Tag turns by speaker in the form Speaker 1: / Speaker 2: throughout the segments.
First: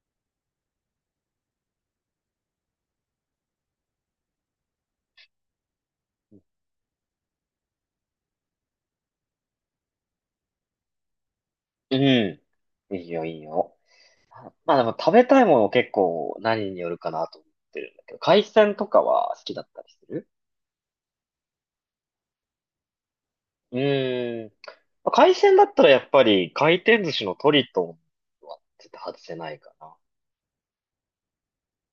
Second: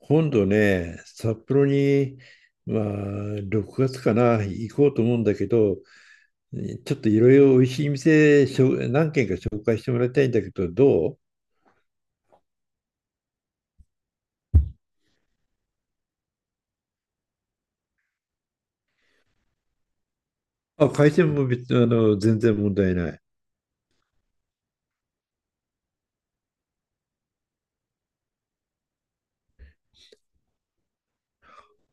Speaker 1: 今度ね、札幌に、まあ、6月かな、行こうと思うんだけど、ちょっといろいろおいしい店、しょ何軒か紹介してもらいたいんだけど、どう？
Speaker 2: うん。いいよ、いいよ。まあでも食べたいもの結構何によるかなと思ってるんだけど、海鮮とかは好きだったりする？
Speaker 1: あ、海鮮も別、全然問題ない。
Speaker 2: うーん。まあ海鮮だったらやっぱり回転寿司のトリトンは絶対外せないかな。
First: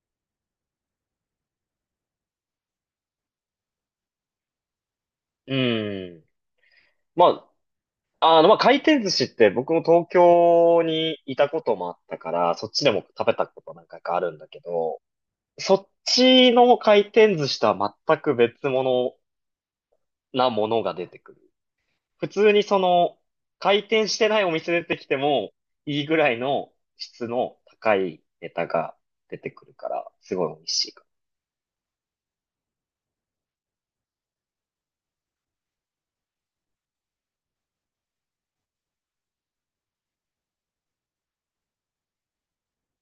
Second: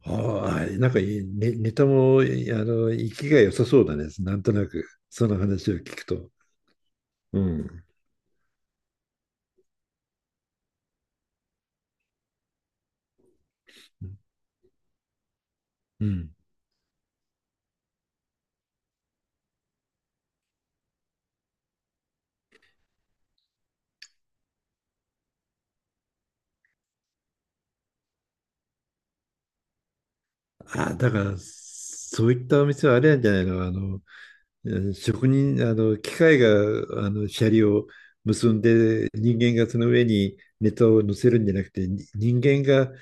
Speaker 1: ああ、なんかいい、ね、ネタも、生きが良さそうだね。なんとなく、その
Speaker 2: う
Speaker 1: 話を聞く
Speaker 2: ーん。
Speaker 1: と。う
Speaker 2: ま
Speaker 1: ん。
Speaker 2: あ、まあ回転寿司って僕も東京にいたこともあったから、そっちでも食べたこと何回かあるんだけど、そっ
Speaker 1: うん。
Speaker 2: ちの回転寿司とは全く別物なものが出てくる。普通に回転してないお店出てきても、いいぐらいの質の高いネタが出てくるから、すごい美味しい
Speaker 1: あ、
Speaker 2: か。
Speaker 1: だから、そういったお店はあれなんじゃないの？職人、機械が、シャリを結んで、人間がその上にネタを乗せるんじゃなくて、に人間が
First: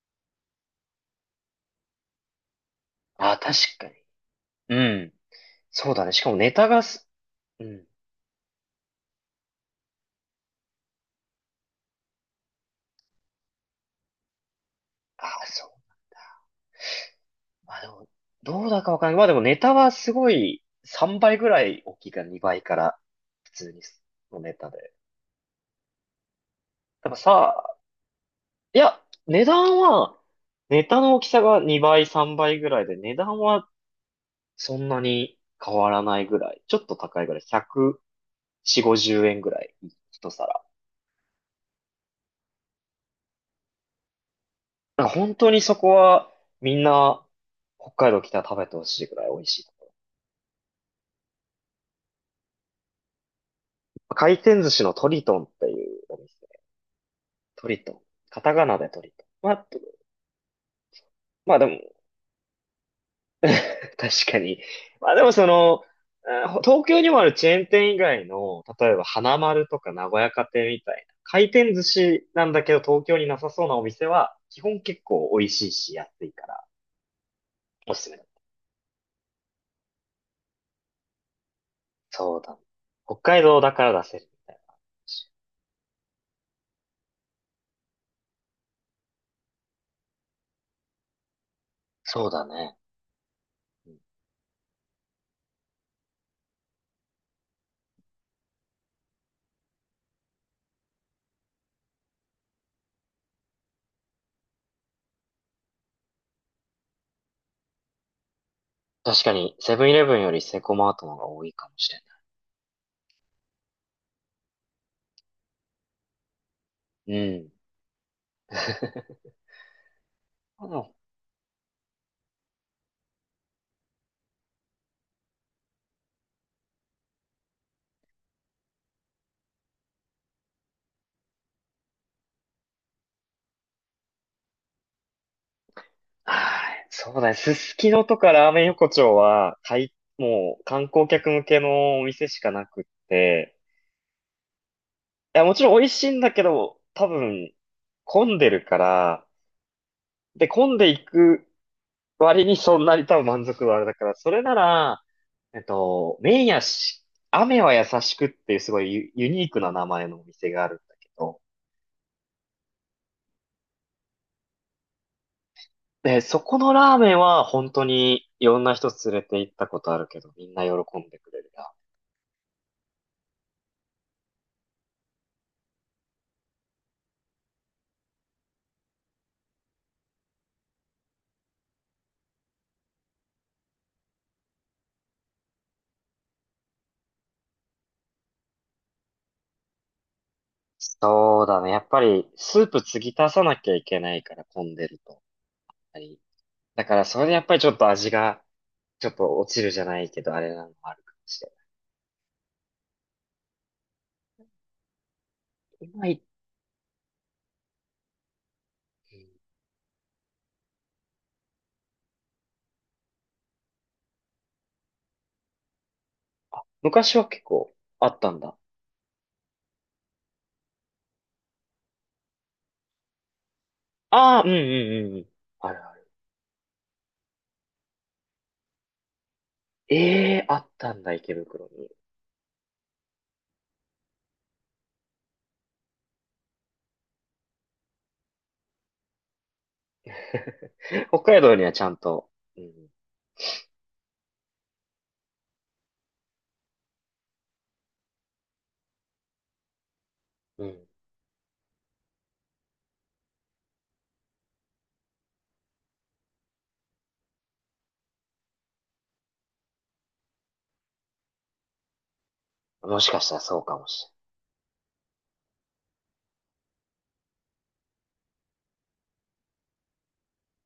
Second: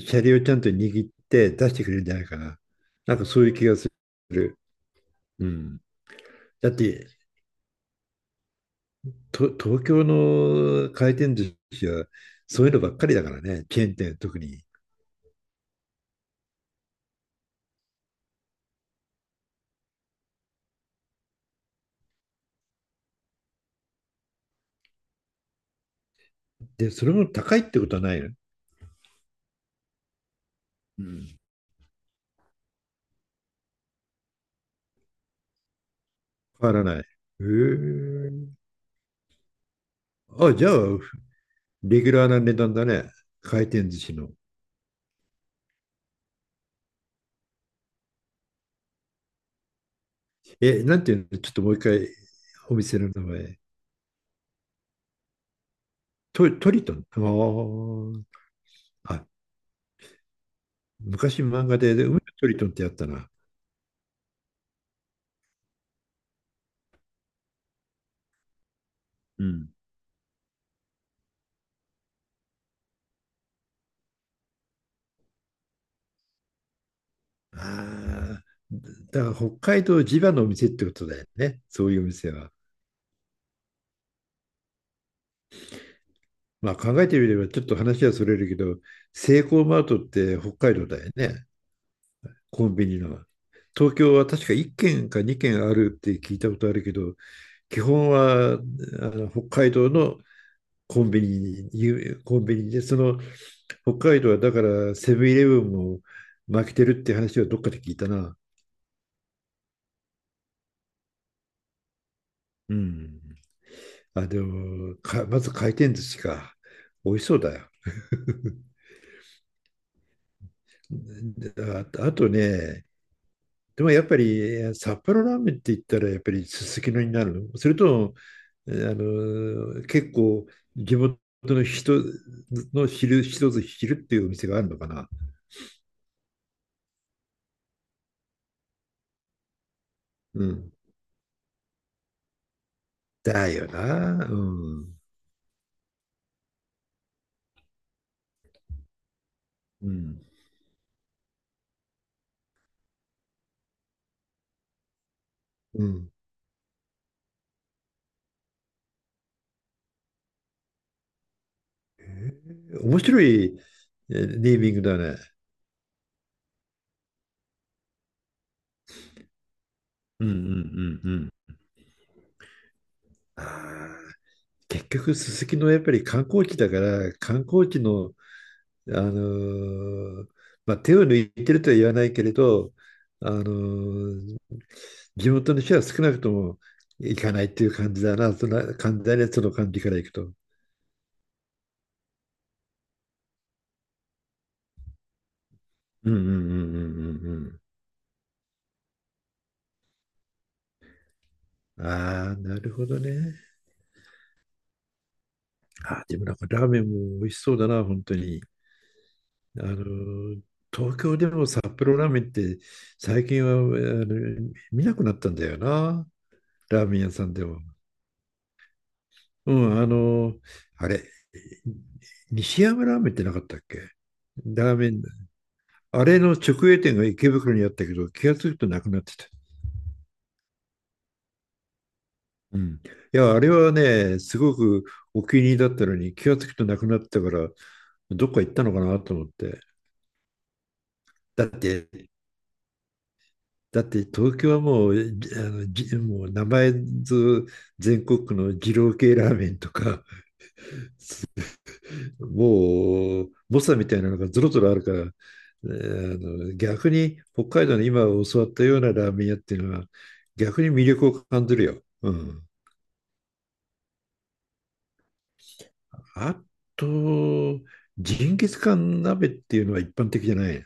Speaker 1: シャリをちゃんと握って出してくれるんじゃないかな。なんか
Speaker 2: ああ、
Speaker 1: そういう
Speaker 2: 確
Speaker 1: 気が
Speaker 2: か
Speaker 1: す
Speaker 2: に。
Speaker 1: る。
Speaker 2: うん。
Speaker 1: うん。
Speaker 2: そうだね。しかもネタ
Speaker 1: だっ
Speaker 2: が
Speaker 1: て、
Speaker 2: す、うん。
Speaker 1: と、東京の回転寿司は、そういうのばっかりだからね、チェーン店特に。
Speaker 2: ああ、そう。まあでも、どうだかわかんない。まあでもネタはすごい3倍ぐらい大きいから、2倍から普通にのネタで。
Speaker 1: で、そ
Speaker 2: や
Speaker 1: れ
Speaker 2: っぱ
Speaker 1: も高いっ
Speaker 2: さ、
Speaker 1: てことはないの？
Speaker 2: いや、値段は、ネタ
Speaker 1: う
Speaker 2: の大き
Speaker 1: ん。
Speaker 2: さが2倍、3倍ぐらいで、値段はそんなに変わらないぐらい。
Speaker 1: 変わ
Speaker 2: ちょ
Speaker 1: ら
Speaker 2: っ
Speaker 1: な
Speaker 2: と
Speaker 1: い。へ
Speaker 2: 高いぐらい。
Speaker 1: え。
Speaker 2: 140、50円ぐらい。一
Speaker 1: あ、
Speaker 2: 皿。
Speaker 1: じゃあ、レギュラーな値段だね。回転寿司の。
Speaker 2: なんか本当にそこはみんな北海道来たら食べてほしいぐらい美味しい。
Speaker 1: え、なんていうの、ちょっともう一回、お店の名前。
Speaker 2: 回転寿司のトリトンっていうお店。
Speaker 1: ト、トリトン。あ
Speaker 2: トリトン。カタカナでトリ
Speaker 1: ー、
Speaker 2: ト
Speaker 1: あ、
Speaker 2: ン。まあ、
Speaker 1: 昔
Speaker 2: まあで
Speaker 1: 漫
Speaker 2: も、
Speaker 1: 画で、で海のトリトンってやったな。
Speaker 2: 確かに。まあでも東京にもあるチェーン店以外の、例えば花
Speaker 1: う
Speaker 2: 丸
Speaker 1: ん。
Speaker 2: とか名古屋家庭みたいな、回転寿司なんだけど東京になさそうなお店は、基本結構美味しいし安いから、おすすめ。
Speaker 1: ああ、だから北海道地場のお店ってことだよね、そういうお店
Speaker 2: そう
Speaker 1: は。
Speaker 2: だね。北海道だから出せるみたいな話。
Speaker 1: 考えてみればちょっと話はそれるけど、セイコーマートって北海道だよね、
Speaker 2: そうだ
Speaker 1: コン
Speaker 2: ね。
Speaker 1: ビニの。
Speaker 2: う
Speaker 1: 東
Speaker 2: ん、
Speaker 1: 京は確か1軒か2軒あるって聞いたことあるけど、基本はあの北海道のコンビニに、コンビニで、その北海道はだからセブンイレブンも負けてるって話をどっかで聞いたな。
Speaker 2: 確かに、セブンイレブンよりセコマートの方が多いかもしれ
Speaker 1: うん。あ、でも、か、まず回転寿司か。美
Speaker 2: ない。
Speaker 1: 味しそ
Speaker 2: う
Speaker 1: う
Speaker 2: ん。
Speaker 1: だよ。
Speaker 2: うん、
Speaker 1: あ、あとね、でもやっぱり札幌ラーメンって言ったらやっぱりすすきのになるの、それとも、結構地元の人の昼、一つ昼っていうお店があるのかな。
Speaker 2: はい、そうだね。すすきのとかラーメン横丁は、
Speaker 1: う
Speaker 2: もう
Speaker 1: ん。
Speaker 2: 観光客向けのお店しかなくっ
Speaker 1: だ
Speaker 2: て、
Speaker 1: よな。うん。
Speaker 2: いや、もちろん美味しいんだけど、多分、混んでるから、
Speaker 1: うん。
Speaker 2: で、混んでいく割にそんなに多分満足度あれだから、それなら、
Speaker 1: うん。
Speaker 2: 麺やし、雨は優しくっていうすごいユニークな名前のお店があるんだけど、
Speaker 1: 面白いネーミングだね。
Speaker 2: で、そこのラーメンは本当にいろんな人連れて行ったことあるけ
Speaker 1: うん
Speaker 2: ど、
Speaker 1: うん
Speaker 2: みんな喜ん
Speaker 1: うんう
Speaker 2: でくれる
Speaker 1: ん。
Speaker 2: な。
Speaker 1: ああ、結局、すすきのやっぱり観光地だから、観光地の、あのーまあ、手を抜いてるとは言わないけれど、あのー地元の人は少なくとも行かないっていう感じだな、そんな簡単なその感じからいくと。
Speaker 2: そうだね。やっぱりスープ継ぎ足さなきゃいけないから混んでると。は
Speaker 1: うんう
Speaker 2: い、
Speaker 1: んうんうんう
Speaker 2: だからそれでやっぱり
Speaker 1: ん
Speaker 2: ちょっと味がちょっと落ちるじゃないけど、あれなのもあるかもしれな
Speaker 1: うん。ああ、なるほどね。
Speaker 2: い。
Speaker 1: あ
Speaker 2: う
Speaker 1: あ
Speaker 2: ま
Speaker 1: で
Speaker 2: い。
Speaker 1: もなんかラーメンも美味しそうだな、本当に。
Speaker 2: うん、
Speaker 1: あの、東京でも札幌ラーメンって最近はあの見なくなったんだよな、ラーメン屋
Speaker 2: 昔
Speaker 1: さ
Speaker 2: は
Speaker 1: ん
Speaker 2: 結
Speaker 1: でも。
Speaker 2: 構あったんだ。
Speaker 1: うん、あの、あれ、西山ラーメンってなかったっけ？
Speaker 2: ああ、うん、うん、
Speaker 1: ラーメン、
Speaker 2: うん、うん。あるあ
Speaker 1: あ
Speaker 2: る。
Speaker 1: れの直営店が池袋にあったけど、気がつくとなくなってた。
Speaker 2: ええ、あったんだ、池袋に。
Speaker 1: うん。いや、あれはね、すごくお気に入りだったのに、気がつくとなくなったから、どっか行ったのかなと思って。
Speaker 2: 北海
Speaker 1: だっ
Speaker 2: 道にはち
Speaker 1: て、
Speaker 2: ゃんと、うん、
Speaker 1: だって東京はもう、じもう名前ず全国区の二郎系ラーメンとか、
Speaker 2: うん。
Speaker 1: もう、猛者みたいなのがぞろぞろあるから、えー逆に北海道の今教わったようなラーメン屋っていうのは、逆に魅力を感じるよ。うん。
Speaker 2: もしかしたらそうかもし
Speaker 1: あと、ジンギスカン鍋っていうのは一般的じゃない？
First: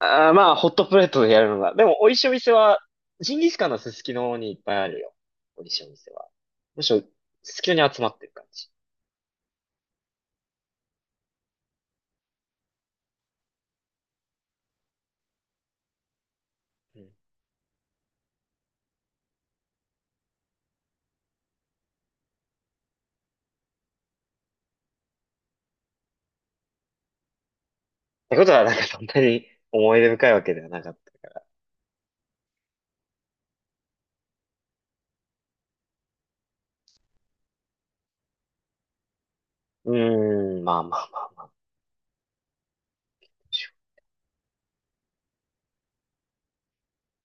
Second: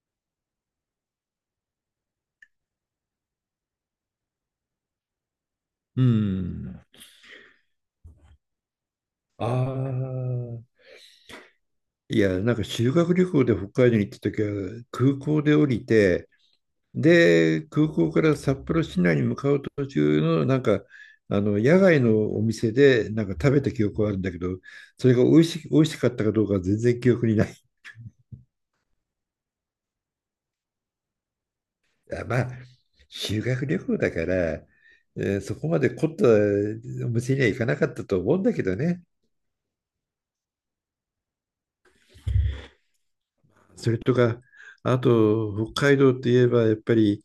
Speaker 2: れない。ああ、まあ、ホットプレートでやるのが。でも、美味しいお店は、ジンギスカンのすすきのにいっぱいあるよ。美味しいお
Speaker 1: う
Speaker 2: 店は。
Speaker 1: ん。
Speaker 2: むしろ、すすきのに集まってる感じ。
Speaker 1: ああ。いや、なんか修学旅行で北海道に行った時は、空港で降りて、
Speaker 2: うん。っ
Speaker 1: で、空港から札幌市内に向かう途中の、なんか、野外のお店で、なんか食べた記憶はあるんだけど、それが美味し、美味しかったかどうかは全然記憶にない。
Speaker 2: てことは、なんかそんなに思い出深いわけではなかった。
Speaker 1: あ、まあ、修学旅行だから、そこまで凝ったお店には行かなかったと思うんだけどね。
Speaker 2: うーん、まあまあまあまあ。
Speaker 1: それとか、あと、北海道といえば、やっぱり、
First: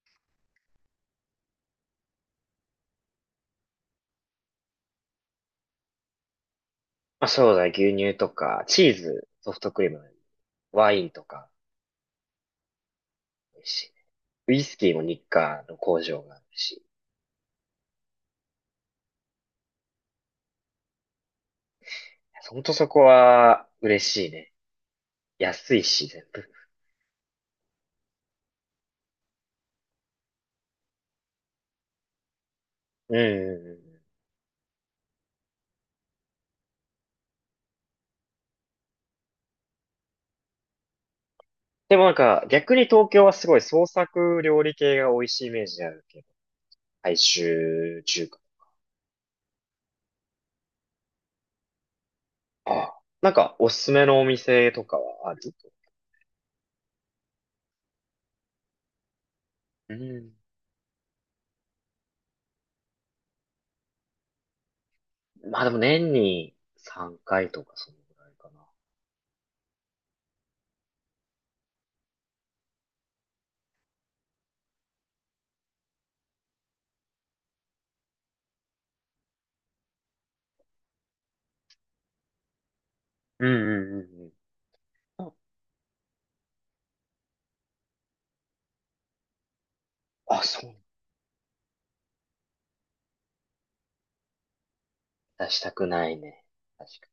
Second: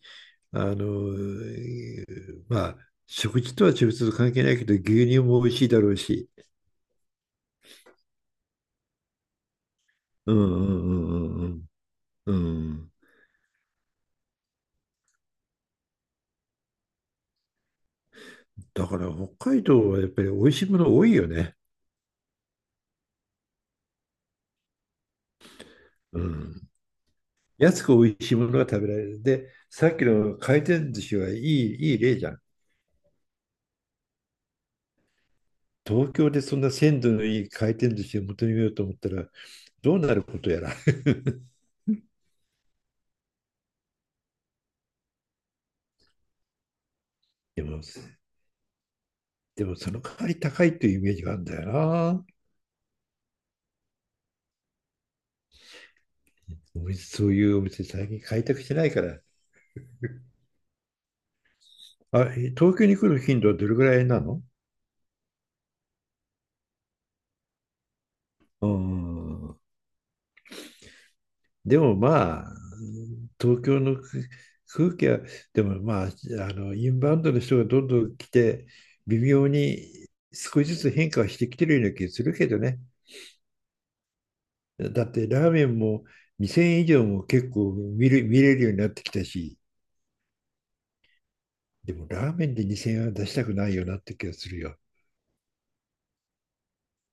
Speaker 1: あの、えーまあ、食事とは直接関係ないけど、牛乳も美味しいだろうし。
Speaker 2: まあ、そうだ、牛乳とか、チーズ、ソフトクリーム、
Speaker 1: うん
Speaker 2: ワインとか、
Speaker 1: うんうんうんうん。うん。
Speaker 2: 美味しいね。ウイスキーも日課の工場があるし。
Speaker 1: だから北海道はやっぱり美味しいもの多いよね。
Speaker 2: ほんとそこは、嬉しいね。安いし、
Speaker 1: う
Speaker 2: 全部。
Speaker 1: ん。安く美味しいものが食べられる。で、さっきの回転寿司はいい、いい例じゃん。
Speaker 2: うん、うん、うん。
Speaker 1: 東京でそんな鮮度のいい回転寿司を求めようと思ったらどうなることやら。
Speaker 2: でもなんか、逆に東京はすごい創作料理系が美味しいイメージであるけど、大
Speaker 1: でも、
Speaker 2: 衆中華。
Speaker 1: でもその代わり高いというイメージがあるんだよな。
Speaker 2: ああ。なんか、おすすめのお店とかはある？
Speaker 1: お店そういうお店最近開拓してないから。
Speaker 2: うん。
Speaker 1: あ、東京に来る頻度はどれぐらいなの？
Speaker 2: まあでも年に3回とかそのぐらいか
Speaker 1: う
Speaker 2: な。
Speaker 1: ん。でもまあ、東京の空空気は、でもまあ、インバウンドの人がどんどん来て、微妙に少しずつ変化はしてきてるような気がするけどね。
Speaker 2: うん、うん、うん、
Speaker 1: だっ
Speaker 2: う
Speaker 1: て
Speaker 2: ん。
Speaker 1: ラーメンも2000円以上も結構見る、見れるようになってきたし、
Speaker 2: あ、そう。
Speaker 1: でもラーメンで2000円は出したくないよなって気がするよ。
Speaker 2: 出したくないね。確か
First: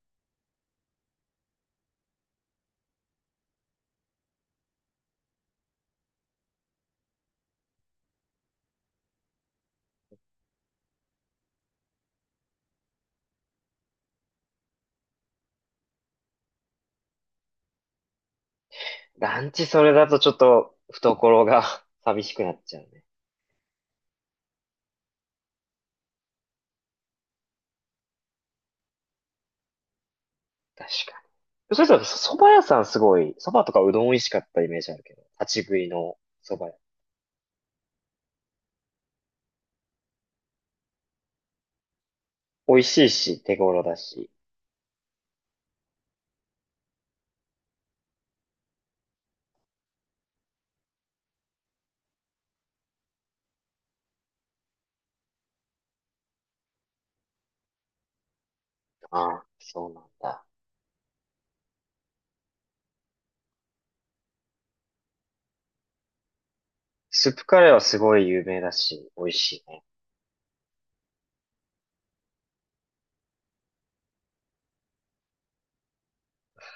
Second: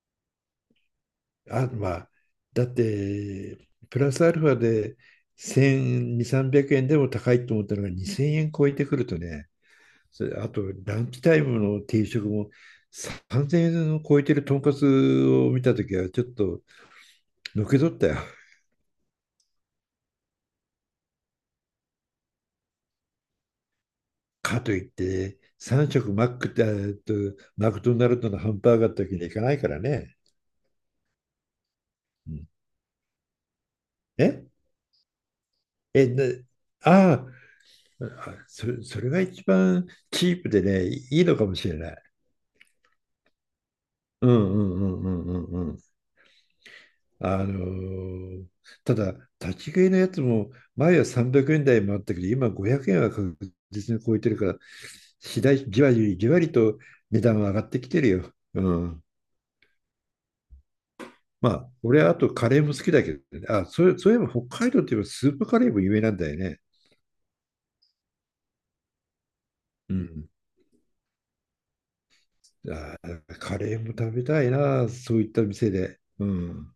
Speaker 1: あ、まあ、だって、プラスアルファで1200、300円でも高いと思ったのが2000円超えてくるとね、それあと、ランチタイムの定食も3000円を超えてるとんかつを見たときは、ちょっとのけ取ったよ。
Speaker 2: に。ランチそれだとちょっと懐が 寂しくなっちゃうね。
Speaker 1: かといって、3食マックって、マクドナルドのハンバーガーだけにはいかないからね。
Speaker 2: 確かに。それさ、
Speaker 1: う
Speaker 2: そ
Speaker 1: ん、
Speaker 2: ば屋さんすごい、そばとかうどん美味しか
Speaker 1: え
Speaker 2: ったイメージあるけど、立ち食い
Speaker 1: え、
Speaker 2: の
Speaker 1: な
Speaker 2: そば屋。
Speaker 1: あ、あ、それ、それが一番チープでね、いいのかもしれない。
Speaker 2: 美味しいし、手頃だ
Speaker 1: う
Speaker 2: し。
Speaker 1: んうんうんうんうんうん。あのーただ、立ち食いのやつも前は300円台もあったけど、今500円は確実に超えてるから、次第、じわりじわりと値段は上がってきてるよ。うん。
Speaker 2: ああ、そうなんだ。
Speaker 1: まあ、俺はあとカレーも好きだけどね。あ、そうそういえば北海道といえばスープカレーも有名なんだよね。
Speaker 2: スープカレーはすごい有名だし、美味しいね。
Speaker 1: うん。あー、カレーも食べたいな、そういった店で。うん。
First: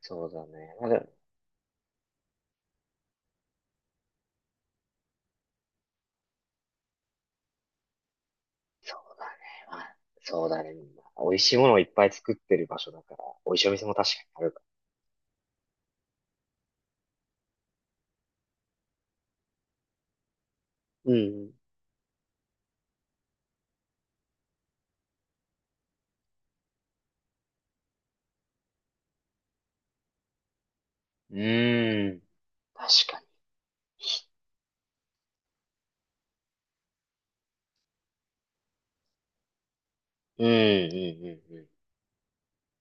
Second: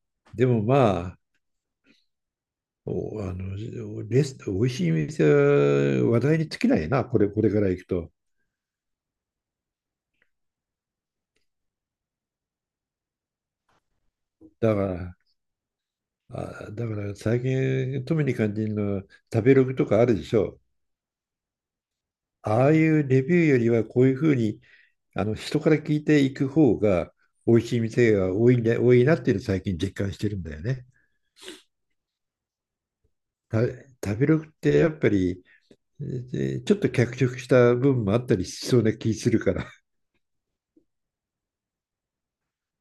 Speaker 2: そうだ
Speaker 1: でも
Speaker 2: ね。まあ、でも
Speaker 1: まあ、お、あの、レス、美味しい店は話題に尽きないな、これ、これから行くと。
Speaker 2: そうだね。まあ、そうだね。まあ美味しいものをいっぱい作ってる場所だから、美味しいお店も確かにあるか
Speaker 1: だから、あ、だから最近特に感じるのは食べログとかあるでしょ。
Speaker 2: ら。うん、
Speaker 1: ああいうレビューよりはこういうふうにあの人から聞いていく方が美味しい店が多いんだ、多いなっていうのを最近実感してるんだよね。
Speaker 2: うん。ーん。確かに。
Speaker 1: た食べログってやっぱりえちょっと脚色した部分もあったりしそうな気するから。
Speaker 2: うん、うん、うん、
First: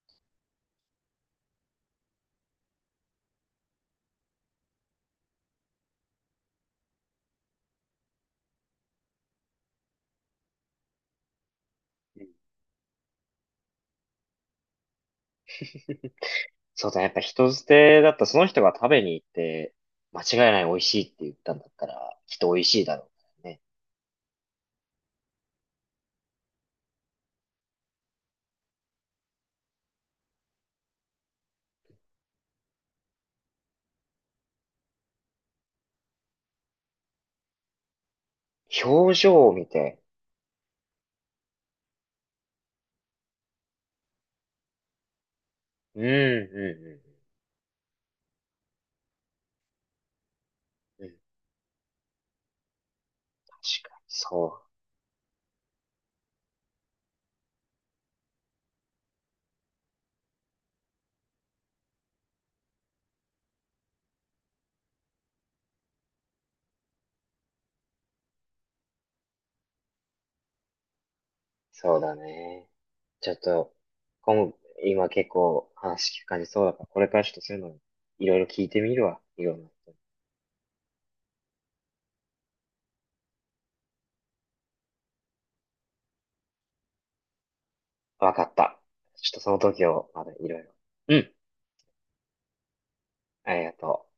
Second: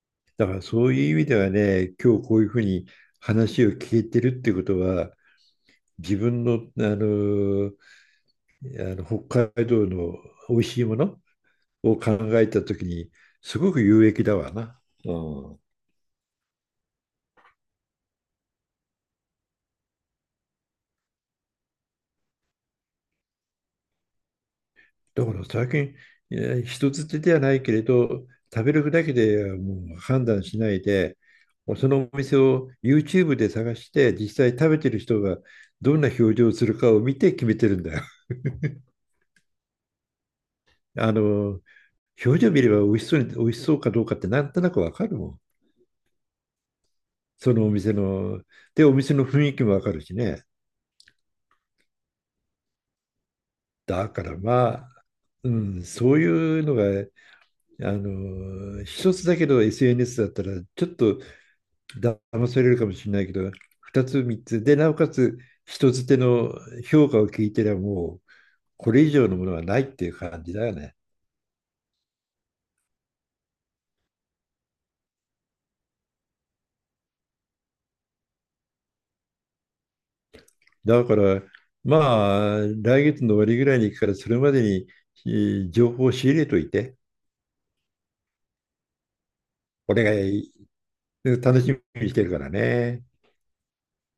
Speaker 1: だからそういう意味ではね、今日こういうふうに話を聞いてるってことは自分の、北海道の美味しいものを考
Speaker 2: うん。
Speaker 1: えたときに、すごく有益だわな。うん。
Speaker 2: そうだね。やっぱ人捨てだったらその人が食べに行って、間違いない美味しいって言ったんだったら、きっと美味しいだろうからね。
Speaker 1: だから最近、人づてではないけれど、食べるだけでもう判断しないで、そのお店を YouTube で探して、実際食べてる人がどんな表情をするかを見て決めてるんだよ。
Speaker 2: 表情を見て、
Speaker 1: あの、表情見れば美味しそうに、美味しそうかどうかってなんとなくわかるもん。
Speaker 2: うん、うん、
Speaker 1: そのお店の、で、お店の雰囲気もわかるしね。
Speaker 2: うん、うん。確かに、
Speaker 1: だから
Speaker 2: そ
Speaker 1: ま
Speaker 2: う。
Speaker 1: あ、うん、そういうのがあの一つだけど SNS だったら、ちょっと騙されるかもしれないけど、二つ、三つで、なおかつ、人づての評価を聞いてりゃもう、これ以上のものはないっていう感じだよね。
Speaker 2: そうだね。ちょっと、今、今結構話聞く感じそうだから、これからちょっとそういうの、いろいろ聞いてみるわ。いろんな人に。
Speaker 1: だから、まあ、来月の終わりぐらいに行くから、それまでにえ情報を仕入れといて、
Speaker 2: わかった。ちょっとその時
Speaker 1: 俺
Speaker 2: を、
Speaker 1: が
Speaker 2: まだいろいろ。うん。
Speaker 1: 楽しみにしてるからね。
Speaker 2: ありがとう。